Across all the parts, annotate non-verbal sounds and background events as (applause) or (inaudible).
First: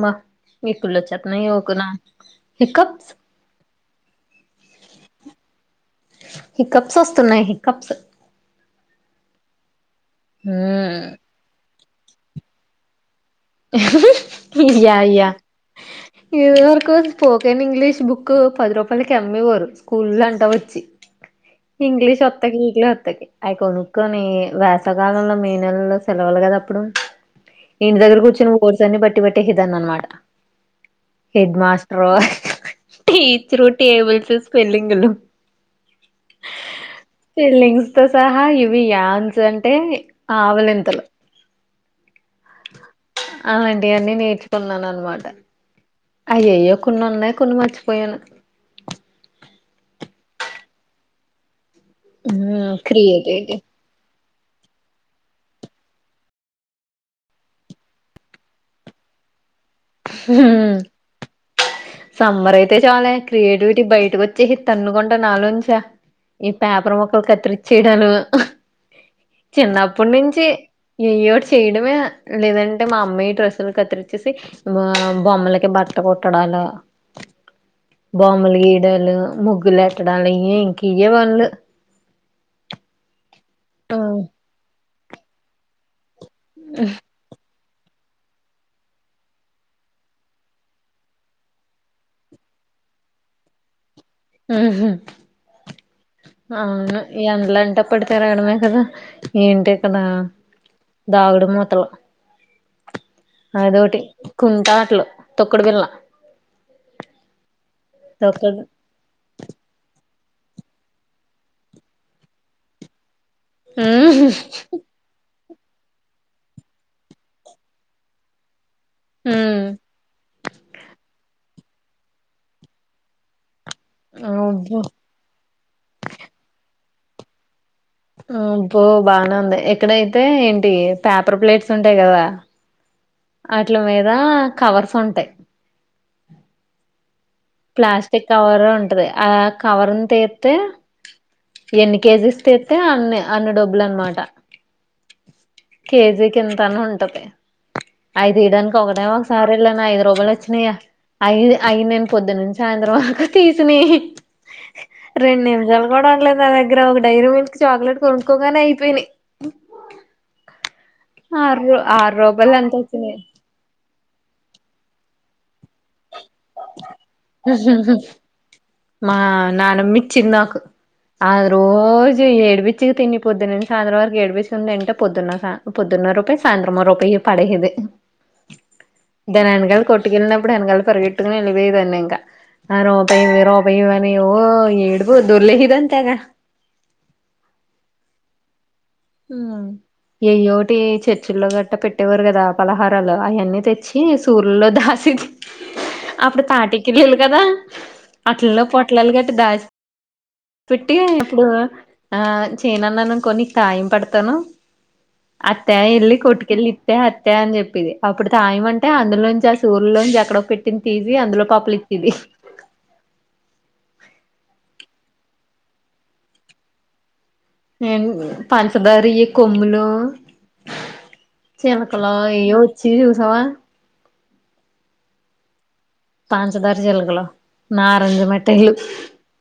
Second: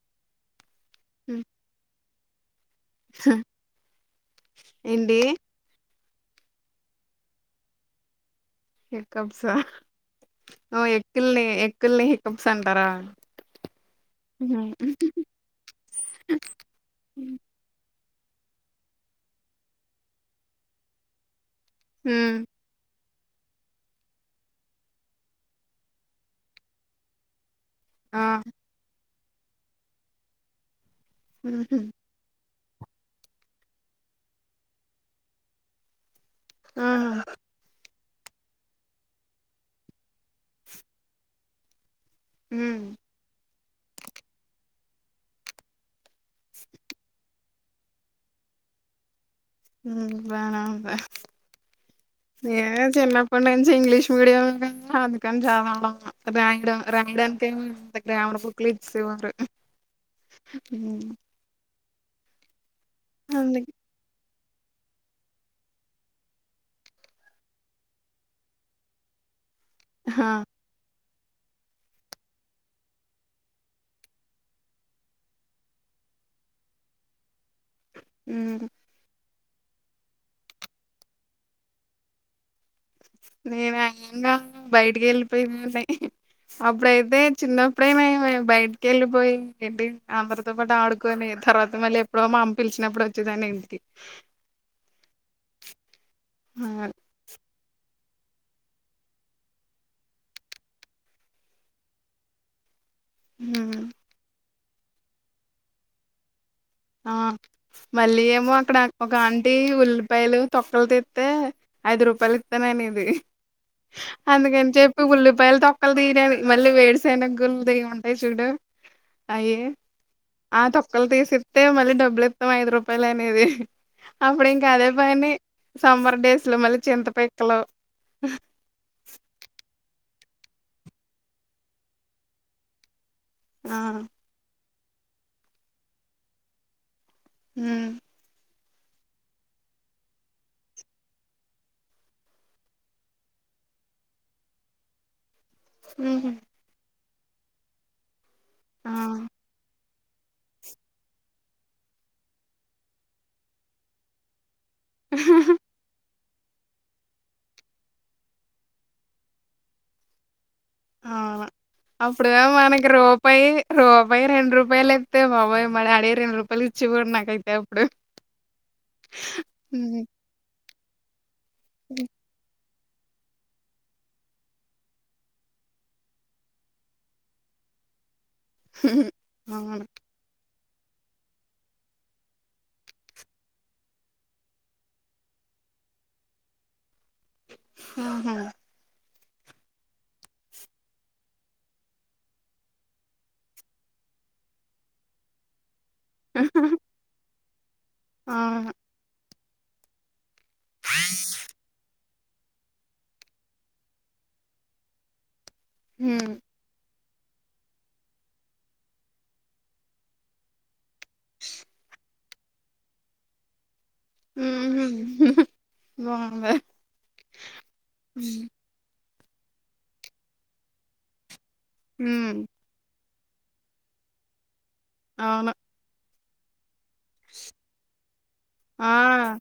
మ్మ ఇకుల్లో హ్మ్ చెప్పనయి వకునా వికట్స్ ఏంటి హికప్స్ వస్తున్నాయి హికప్స్ (unintelligible) సర్ ఆ ఎక్కిల్ ఎ ల్ని హికప్స్ అంటారా ఇ అయ్యా (unintelligible) స్పోకన్ ఇంగ్లీష్ బుక్ పది రూపాయలకిఅమ్మేవారు స్కూల్ అంటా వచ్చి ఇంగ్లీష్ హ్మ్ వత్తకి (unintelligible) అవి కొనుక్కొని వేసాకాలంలో మే నెలల్లో సెలవులు కద అప్పుడు ఇంటి ఆ ఆ దగ్గరకు వచ్చి మిషన్ నీ బట్టి బట్టి (unintelligible) హెడ్ హుహు. మాస్టర్ టీచరు టేబిల్స్ స్పెల్లింగ్ లు ఆహా! టెల్లింగ్ తోసహా ఇవి యాన్స్ అంటే ఆవలింతలు ఉమ్ అలాంటివన్నీ నేర్చుకున్నాను అన్నమాట అయ్యెయో కొన్ని ఉన్నాయి కొన్ని మర్చి పోయాను ఉమ్ బానే ఉన్న హ్మ్ నేనేమో క్రియేటివిటీ చిన్నప్పనుంచి ఇంగ్లీష్ మీడియం అందుకని చదవడం రాయడం రాయడానికి ఏమో గ్రామర్ బుక్లు ఇచ్చేవారు హ్మ్ ఉమ్ సమ్మర్ అయి తే చాలే అందుకే క్రియేటివిటీ బయటకు వ చ్చి తన్నుకుంట నాలోంచి ఈ పేపర్ ముక్కలు కత్తిరిచ్చేయడాలు చిన్నప్పటి ఆ నుంచి ఏయ్యోటి చేయడమే లేదంటే మా అమ్మయి డ్రెస్సులు కత్తిరిచేసి బొమ్మలకి బట్ట కుట్టడాలు బొమ్మలు హ్మ్ గీయడాలు ముగ్ ముగ్గులు పెట్టాడాలు ఇయే ఇంక ఇయే పనులు నేను ఆ ఏకంగా బయట ఎళ్లిపోయింది అప్పుడు అయితే చిన్నప్ ఎప్పుడేమ బయటికి వెళ్ళిపోయి ఏంటి అందరితో పాటు ఆడుకొని తర్వాత మళ్ళీ ఎప్పుడో మా అమ్మ పిలిచినప్పుడు వచ్చేదాన్ని ఇంటికి ఉమ్ హూ ఆ అవును ఎండ్లా ఇట్టప్పడి తిరాగడమే కదా ఏంటి ఇక్కడ దాగడు మూతలు ఉమ్, అదోటి కుంటాట్లు తొక్కుడు బిల్ల ఆ మళ్ళీ ఏమో అక్కడ ఒక ఆంటీ ఉల్ పాయలు తొక్కలు తీత్తే ఐదు రూపాయలు ఇత్తననేది ఉమ్ అందుకని చెప్పి ఉల్లి పాయల తొక్కలు తియడాలు మళ్ళీ వేరుసెనగ గుల్ల్ ది ఉంటాయి చూడు అయి ఉమ్ ఆ తొక్కలు తీసి అయితే మళ్ళీ డబ్బులు ఇత్తవ ఐదు రూపాయలు అనేది అప్పుడు ఇంకా అబ్బో అదే పని సమ్మర్ డేస్ లో మళ్ళీ చింత పిక్కలు ఆ అబ్బో బానే ఉంది ఎక్కడైతే ఏంటి పేపర్ ప్లేట్స్ ఉంటాయి కదా ఆ అట్ల మీద కవర్స్ ఉంటాయి ఉమ్ ప్లాస్టిక్ కవరు ఉంటది ఆ కవర్ తీత్తే ఎన్ని కేజీస్ తీత్తే అన్ని అన్ని డబ్బులు అన్నమాట ఉమ్, కేజీకి ఇంతని ఉంటది ఐదు ఈడానికి ఒకటే ఆ ఒక సారి ఇలా రోగాలు వచ్చినాయ ఐదు అయినే పొద్దు నుంచి సాయంత్రం వరకు తీసని రెండు నిమిషాలు కూడా ఉండలేదు నా దగ్గర ఒక డైరీ మిల్క్ చాక్లెట్ కొనుక్కోగానే అయిపోయినాయి అవును ఆరు ఆరు అప్పుడు రూపాయలు ఎంతో మనకి వచ్చినాయి రూపాయి రూ పై రెండ్రూపాయలైతే బాబోయ్ మా డాడీ రూ. ఇచ్చేవాడు నాకైతే అప్పుడు. మా నానమ్మ హ్మ్. ఇచ్చింది నాకు ఆ రోజు ఎడ్పి పిచ్చి తి పొద్దునని సాయంత్రం వరకు ఏడిపించుకుందింటే పొద్దున్న పొదున్న రూపాయి సాయంత్రం రూపాయి పడేది హ్మ్. దానెనకాల్ అవును. కొట్టు కింద ఇప్పుడెనకాల్ పరిగె (unintelligible) ఇంకా ఆ రూపాయి రూపయి అవేవో ఏడుపో దొర్లేవిదంతాగా ఆహా ఎయ్యోటి చర్చిల్లో గట్ట పెట్టేవారు కదా పలహారాలు అవన్నీ తెచ్చి సూర్ల్లో దాసి అప్పుడే తాటికి (unintelligible) కదా అట్లలో అవును. పొట్లాలు కట్టి దా ఫిట్టిగా ఎప్పుడు ఆ చేయనున్నాను కొన్ని కాయం పడతాను అట్టే ఎల్లి హ్మ్. కొట్టుకెళ్ళి త్తె అట్లే అని చెప్పిది అప్పుడు తాయం అంటే అందులో నుంచి ఆ సూర్లో నుంచి ఎక్కడో పెట్టింది తీసి అందులో పపులు ఇచ్చిది బాబ పంచదారి కొమ్మలో చినకలా హ్మ్. అయ్యో వచ్చి సవా అవును పాంచ్ హజార్ జలగలు నారంజి మిట్టాయ్లు ఆ!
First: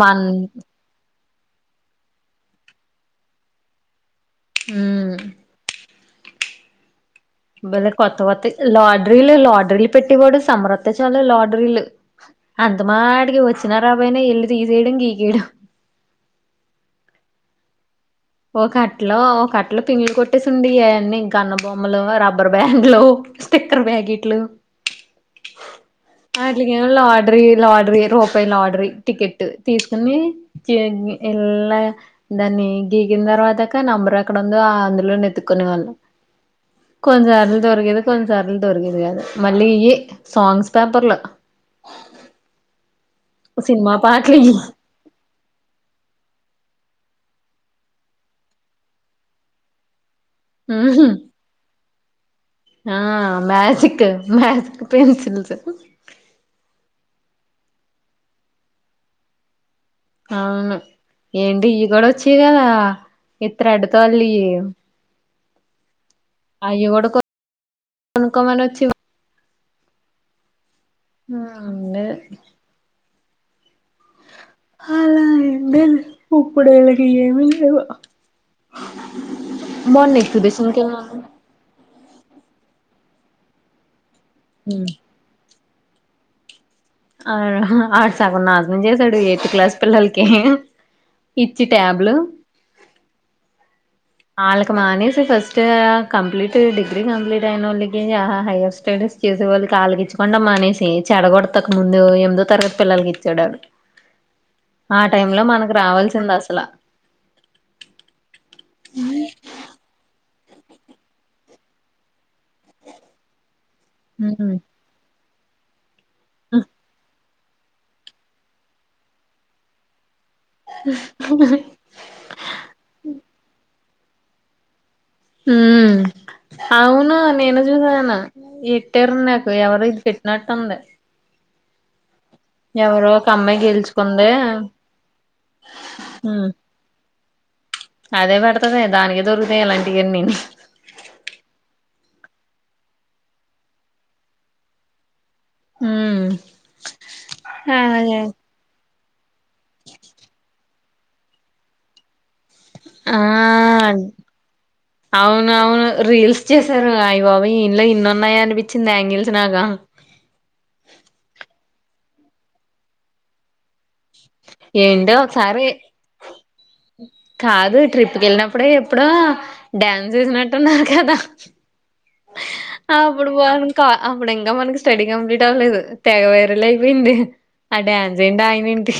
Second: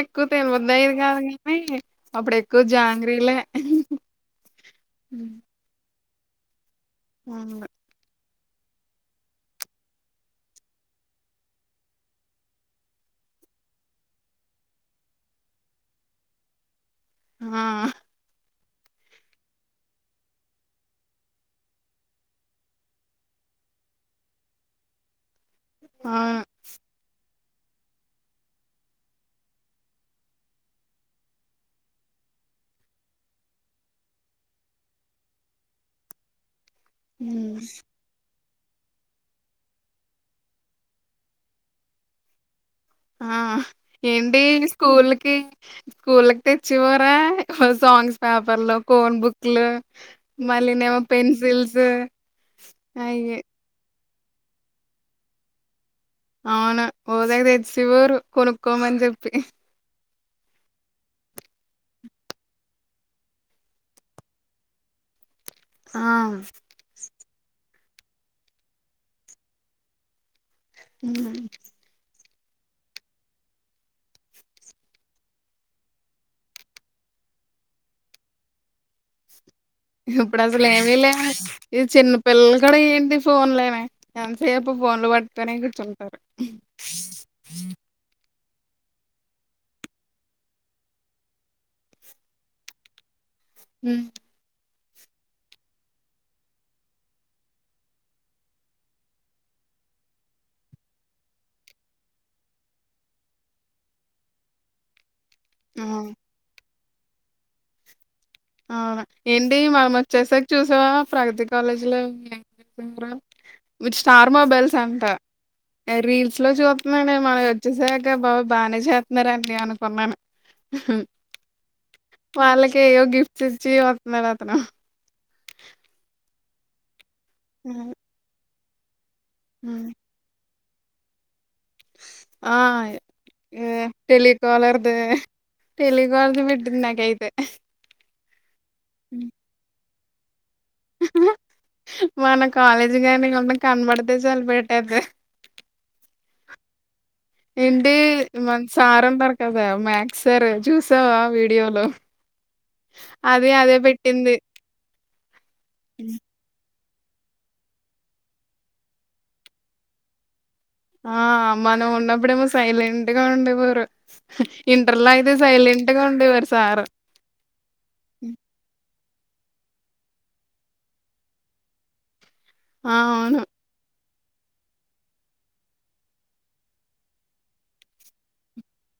మన్ అప్పుడు ఎక్కువ జాంగ్రిలే మ్మ్ ఉ బలే కొత్తావ్ లాడరీలు లాడరీలు పెట్టేవాడు సమరత్త చాలు లాడరీలు అంత మాడికి వచ్చిన రాబయినా ఇల్ళ తీసేయడం గీకేయడం ఆ ఒక అట్లో ఒక అట్టలో పింగలు కొట్టేసి ఉండడి అవన్నీ గన్న బొమ్మలు రబ్బర్ బ్యాండ్లు స్టిక్కర్ ప్యాకెట్లు అవును. అట్లికేం లా టరీ లాటరీ రూపాయి లాటరీ టికెట్ తీసుకుని ఎల్లా దాన్ని గీకిన తర్వాతిక నంబర్ ఎక్కడుందో అన్‌ఫుల్‌లోనే ఎతుక్కునే వాళ్లం కొంచెం హ్మ్. అరలు దరకిదు కొంచం సరలు దొరికేది గాదు మళ్లీ ఈ సోంగ్స్ పేపర్లా ఆ ఏంటి స్కూల్కి స్కూల్కి తెచ్చిపోరా సాంగ్స్ పేపర్లు కోన్ బుక్లు మళ్ళనేమో పెన్సిల్స్ ఆ అయ్యి. మ్యాజిక్ మాథ్స్ కు పెన్సిల్సు అవును ఓ తెగ తెచ్చేసేవారు కొనుక్కోమని చెప్పి అవును ఏంటి ఇ కూడా వచ్చాయి కదా ఈ త్రెడ్ తాళ్లుయి ఆ కొనుక్కోమనొచ్చే వారు హ్మ్. అన్నే అలా ఎంద పప్పుడైలాకి ఏమి లేవా ఇప్పుడు అసలు ఏమి లే ఇది చిన్న పిల్లలు కూడా ఏంటి ఫోన్ లోనే ఎంతసేపు ఫోన్లు పట్టుకోనే కూర్చ్ టారు అవును ఆడ్ సార్ కొ నాజనం చేసాడు ఎయిత్ క్లాస్ పిల్లలకి ఇచ్చి ట్యాబ్లు హ్మ్. వాళ్ళకి మానేసి ఫస్ట్ కంప్లీట్ డిగ్రీ కంప్లీట్ అయిన వాళ్ళకి హైయర్ స్టడీస్ చేసే వాళ్ళకి వాళ్ళకి ఇచ్చకుండా మానేసి చెడగొడతక ముందు ఎనిమిదో తరగతి పిల్లలకి ఇచ్చాడాడు టై లో మనకు ఆ! రావాల్సింద అసలు అవునా ఏంటీ మనమొచ్చేశాక చూసావా ప్రగతి కాలేజీలో ఏమ్ (inaudible) మీరు స్టార్ మొబైల్స్ అంట రీల్స్ లో చూతున్నాం (unintelligible) చూసాక బాబోయ్ బానే చేస్తున్నారండి అనుకున్నాను వాళ్ళకే ఇగో గిఫ్ తుడ్చి వత్తునాడు అతను ఉమ్ అవును నేను చూసా నిన్నా ఎ టెర్న్ నాకు ఎవరు ఉమ్. ఇది పెట్టినట్ తుంది ఆ అమ్మాయి అ గెలుచుకుంది టెలికాలర్థి, టెలికాలార్థి ఉమ్ పెట్టింది నాకైతే అదే పెడ్ తది దానికే దొరుకుతాయి ఇలాంటి అన్నినీ మన కాలేజీ గానీ ఎమన్న కనబడితే చలు పెట్టెతది మ్మ్ ఏంటి మన్ సారం న్నారు కదా మ్యాక్ సర్ చూసావా వీడియోలో ఆ అది అదే అం పెట్టింది. అవును అవును రీల్స్ చేస్ సారు అయి బాబోయ్ ఇనలో ఇన్నున్నాయ అనిపించింది యాంగిల్స్ నాక ఆ మనం ఉన్నప్పుడేమో సైలెంట్ గా ఉండే వారు ఏంటో ఒకసారి, ఉండేవారు సారు. కాదు ట్రిప్ కెళ్ళినప్పుడే ఎప్పుడో డ్యాన్స్ ఎసినట్టు ఉన్నారు కదా ఆ అప్పుడు అవును బావున్ది కా అప్పుడు ఇంకా మనకి స్టడీ కంప్లీట్ అవ్వలేదు తెగ వైరల్ అయిపోయింది, ఆ డ్యాన్స్ ఏంటి ఆయన ఏంటి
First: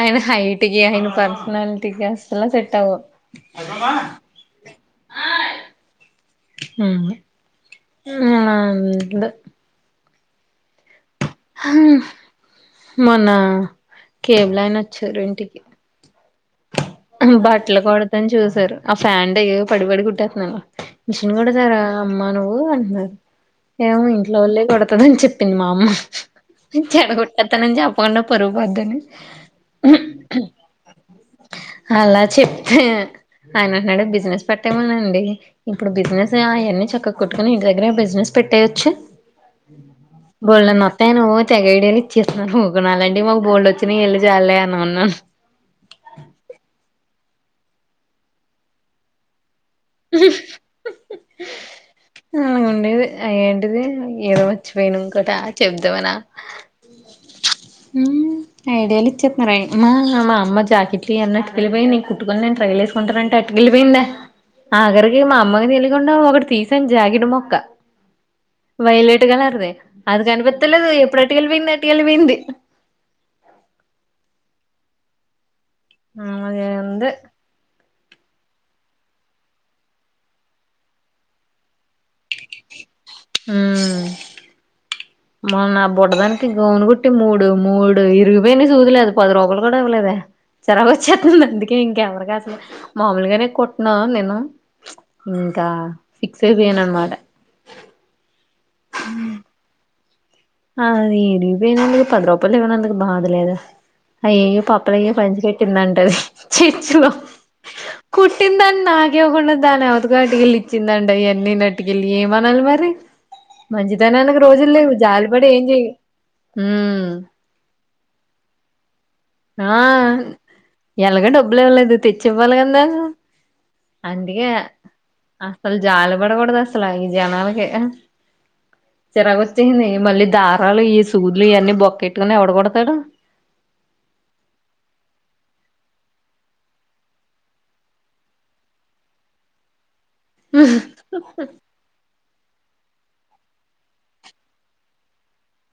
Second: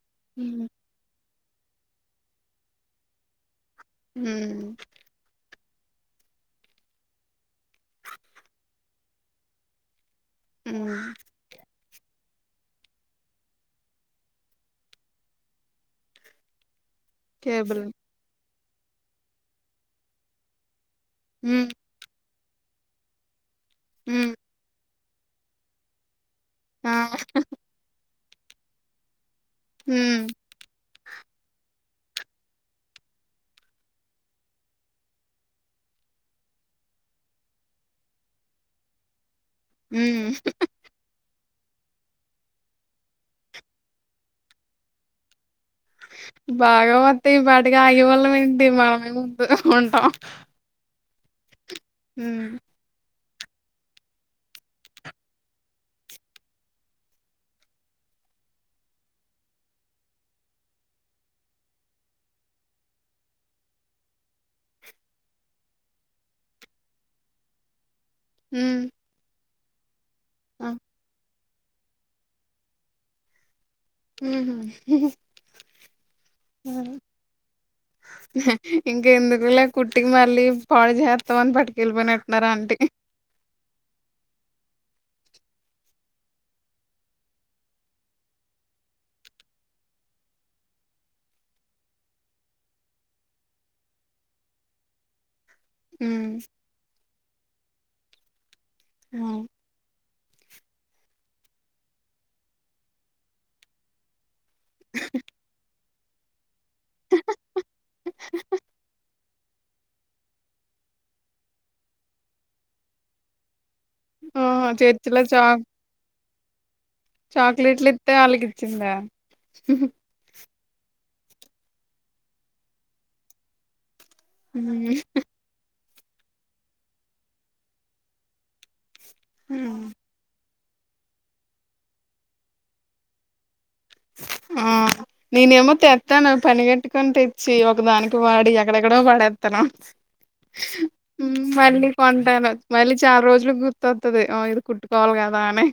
ఆయన హ్మ్ హైట్కి అయన పర్స్ నల్టి గస్లా సెట్ అవ్వవ్ మ్మ్ ఆ మ్మ్ మ్మ్ ఆ (unintelligible) మ్మ్ హ్హమ్ మొన్న కేబుల్ అయినా వచ్చారు ఇంటికి బట్టలు కేబుల్ కుడతని చూసారు ఆ ఫాంటవి పడిపడి కుట్టేతున్నాను మిషన్ హ్మ్ కూడాతారా అమ్మా నువ్వు బో అంటనారు ఏమో హ్మ్ ఇంట్లో వళ్లే కొడ కుట్టదని చెప్పింది మా అమ్మ ఆ చెడ కుట్టతన చెప్పం పరువు పోయిద్దని మ్మ్ అలా చెప్తే ఆయనట్డే బిజినెస్ పెట్టేమనండి ఇప్పుడు బిజినెస్ అవన్నీ చక్క కుట్టుకొని ఇంటి దగ్గర బిజినెస్ పెట్టేయొచ్చు హ్మ్ బోల్డన్ని వత్తాయ్ (inaudible) తెగఐడియాలు ఇచ్చేస్తను ఇక నాలంటే మాకు బోల్డ్ వచ్చిన వెళ్ళి చాలలేే అనికున్నాను బాగావ పాటిగా ఆయేవాళ్ళం ఏంటి మనేము ఉంటాం (inaudible) హ్మ్ ఆలా ఉండేది ఆ ఏంటిది ఏదో మర్చ్చిపోయిను ఇంకోట చెబదామనా ఐడియాలు ఇచ్చేస్తున్నారుమ్మా మా అమ్మ జాకెట్లు అన్న అటుకెళ్ళిపోయి నీ కుట్టుకొని నే ట్రై వసుకుంటారంటే అటుకెళ్ళిపోయిందా ఆగరికి మా అమ్మ తెలి అ ఒకడ తీసాం జాకిట్ మొక్క హ్మ్ వైలేెట్ కలర్ దే అది ఆ కనిపిత్తలేదు ఎప్పుడాన్ తెల్పింద తెలిపింది హ్మ్ హు ఆ మాది అంతే ఇంక ఎందుకులే కుట్టికి మళ్ళీ పాడు చెత్తం అని పట్టు వెళ్ళిపోయినట్టున్నారా అంటే మ నా బుడదానికి గోనగుట్టి మూడు మూడు ఇరిగిపోయినా చూదులేదు పది రూపాయలు కూడా ఇవ్వలేద జరగా వచ్చేస్తుంది అందుకే ఇంకెవరికి అసలు మాములుగానే కొట్టినా నేను అా హ్మ్ సిిక్సే బ ఏన అన్మాట అవును అది ఎడిగిపోయినందుకు పది రూపాయలు ఇవ్వనందుకు బాధలేదా అయ్యో పపల అయ్యో పంచి పెట్టిందండి చర్చిలో కుట్టిందడి నాకేవ్వకుండా దాని ఎవతగా అటుకెళ్ళి ఇచ్చిందండి అవివన్నీ నటుకెళ్ళి ఏమనాలి మరి మంచి తనానికి ఓహో రోజులు లేవు చర్చిలో జాలి బడి చాక్ ఎం చెయ్ చాక్లెట్లు ఇత్తే వాళ్ళకిచ్చేసి రా ఎలాగ డబ్బులు ఇవ్వలేదు తెచ్చి ఇవ్వాలి కదా అందుగే హ్మ్ ఆ జాలిపడకూడదు అస్సలు ఈ జనాలకి సరే వచ్చి హ్మ్ (inaudible) ఈదారాలు ఈ సూద్లు ఇవన్నీ బొక్కెట్టుకుని ఎవడు కొడతాడు ఆ నేనేమో తెత్తాను పనిగట్టుకొని తెచ్చి ఒకదానికి వాడి ఎక్కడెక్కడో పడేత్తాను మళ్ళీ కొంటాను మళ్ళీ చాల రోజులుకి గుర్తొత్తది. ఓ ఇది కుట్టుకోవాలి కదా అని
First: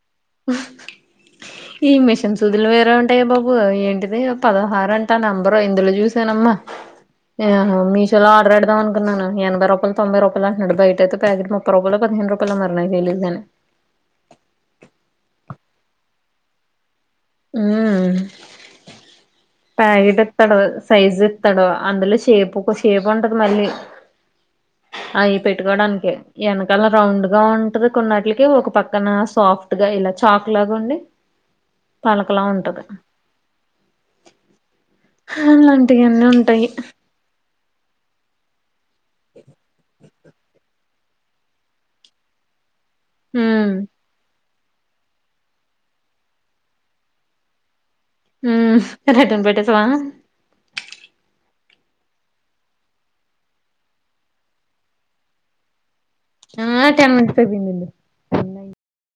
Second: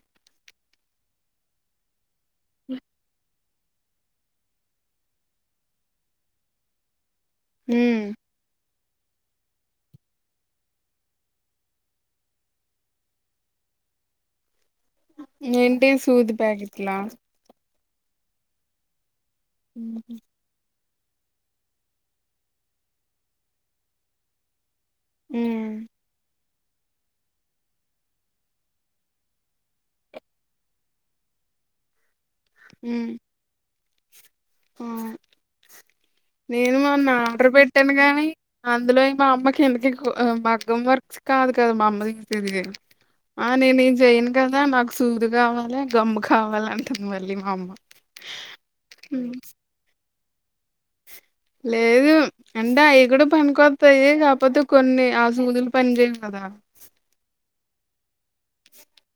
ఈ మిష న్ సూదులు వేరే ఉంటాయి నువ్వు ఏంటిది పదహారు అంటా నంబరు ఇందులో చూసానమ్మా ఆహో మీషోలో ఆడర్ వెట్టుకొని ఎనభై రూపాయలు, తొంభై రూపాయలు అన్నాడు బయటయితే ప్యాకెట్ ముప్పై రూపాయలో పదిహేను రూపాయలో మరి నాకు తెలీదు కానీ ఏంటి సూదు ప్యాకెట్లా మ్మ్ తాగే తెత్తాడు సైజు ఇత్తాడు అందులో షేపు షేప్ ఉంటది మళ్ళీ అయి పెట్టుకోడానికే వెనకాల రౌండ్ గా ఉంటది కొన్నట్లకి ఒక పక్కన సాఫ్ట్ గా ఇలా చాక్ లాగా ఉండి పలకలా ఉంటది ఆ అలాంటివి అన్నీ ఉంటాయి ట్టాను గాని అందులో మా అమ్మకి ఎందుకి మగ్గం వర్క్స్ కాదు కదా మా అమ్మ తెచ్చేది ఆ ఉమ్ నేను ఈజైన్ కదా నాకు సూదు కావాలి, గమ్ము కావాలి అంటుంది మళ్ళీ మా అమ్మ ఎండ పెడ్తాంది బయట చవా లేదు అంటే అవి కూడ పనికొత్తాయి. కాకపోతే కొన్ని ఆ సూదులు పని చేేయవు ఆ (inaudible) (inaudible)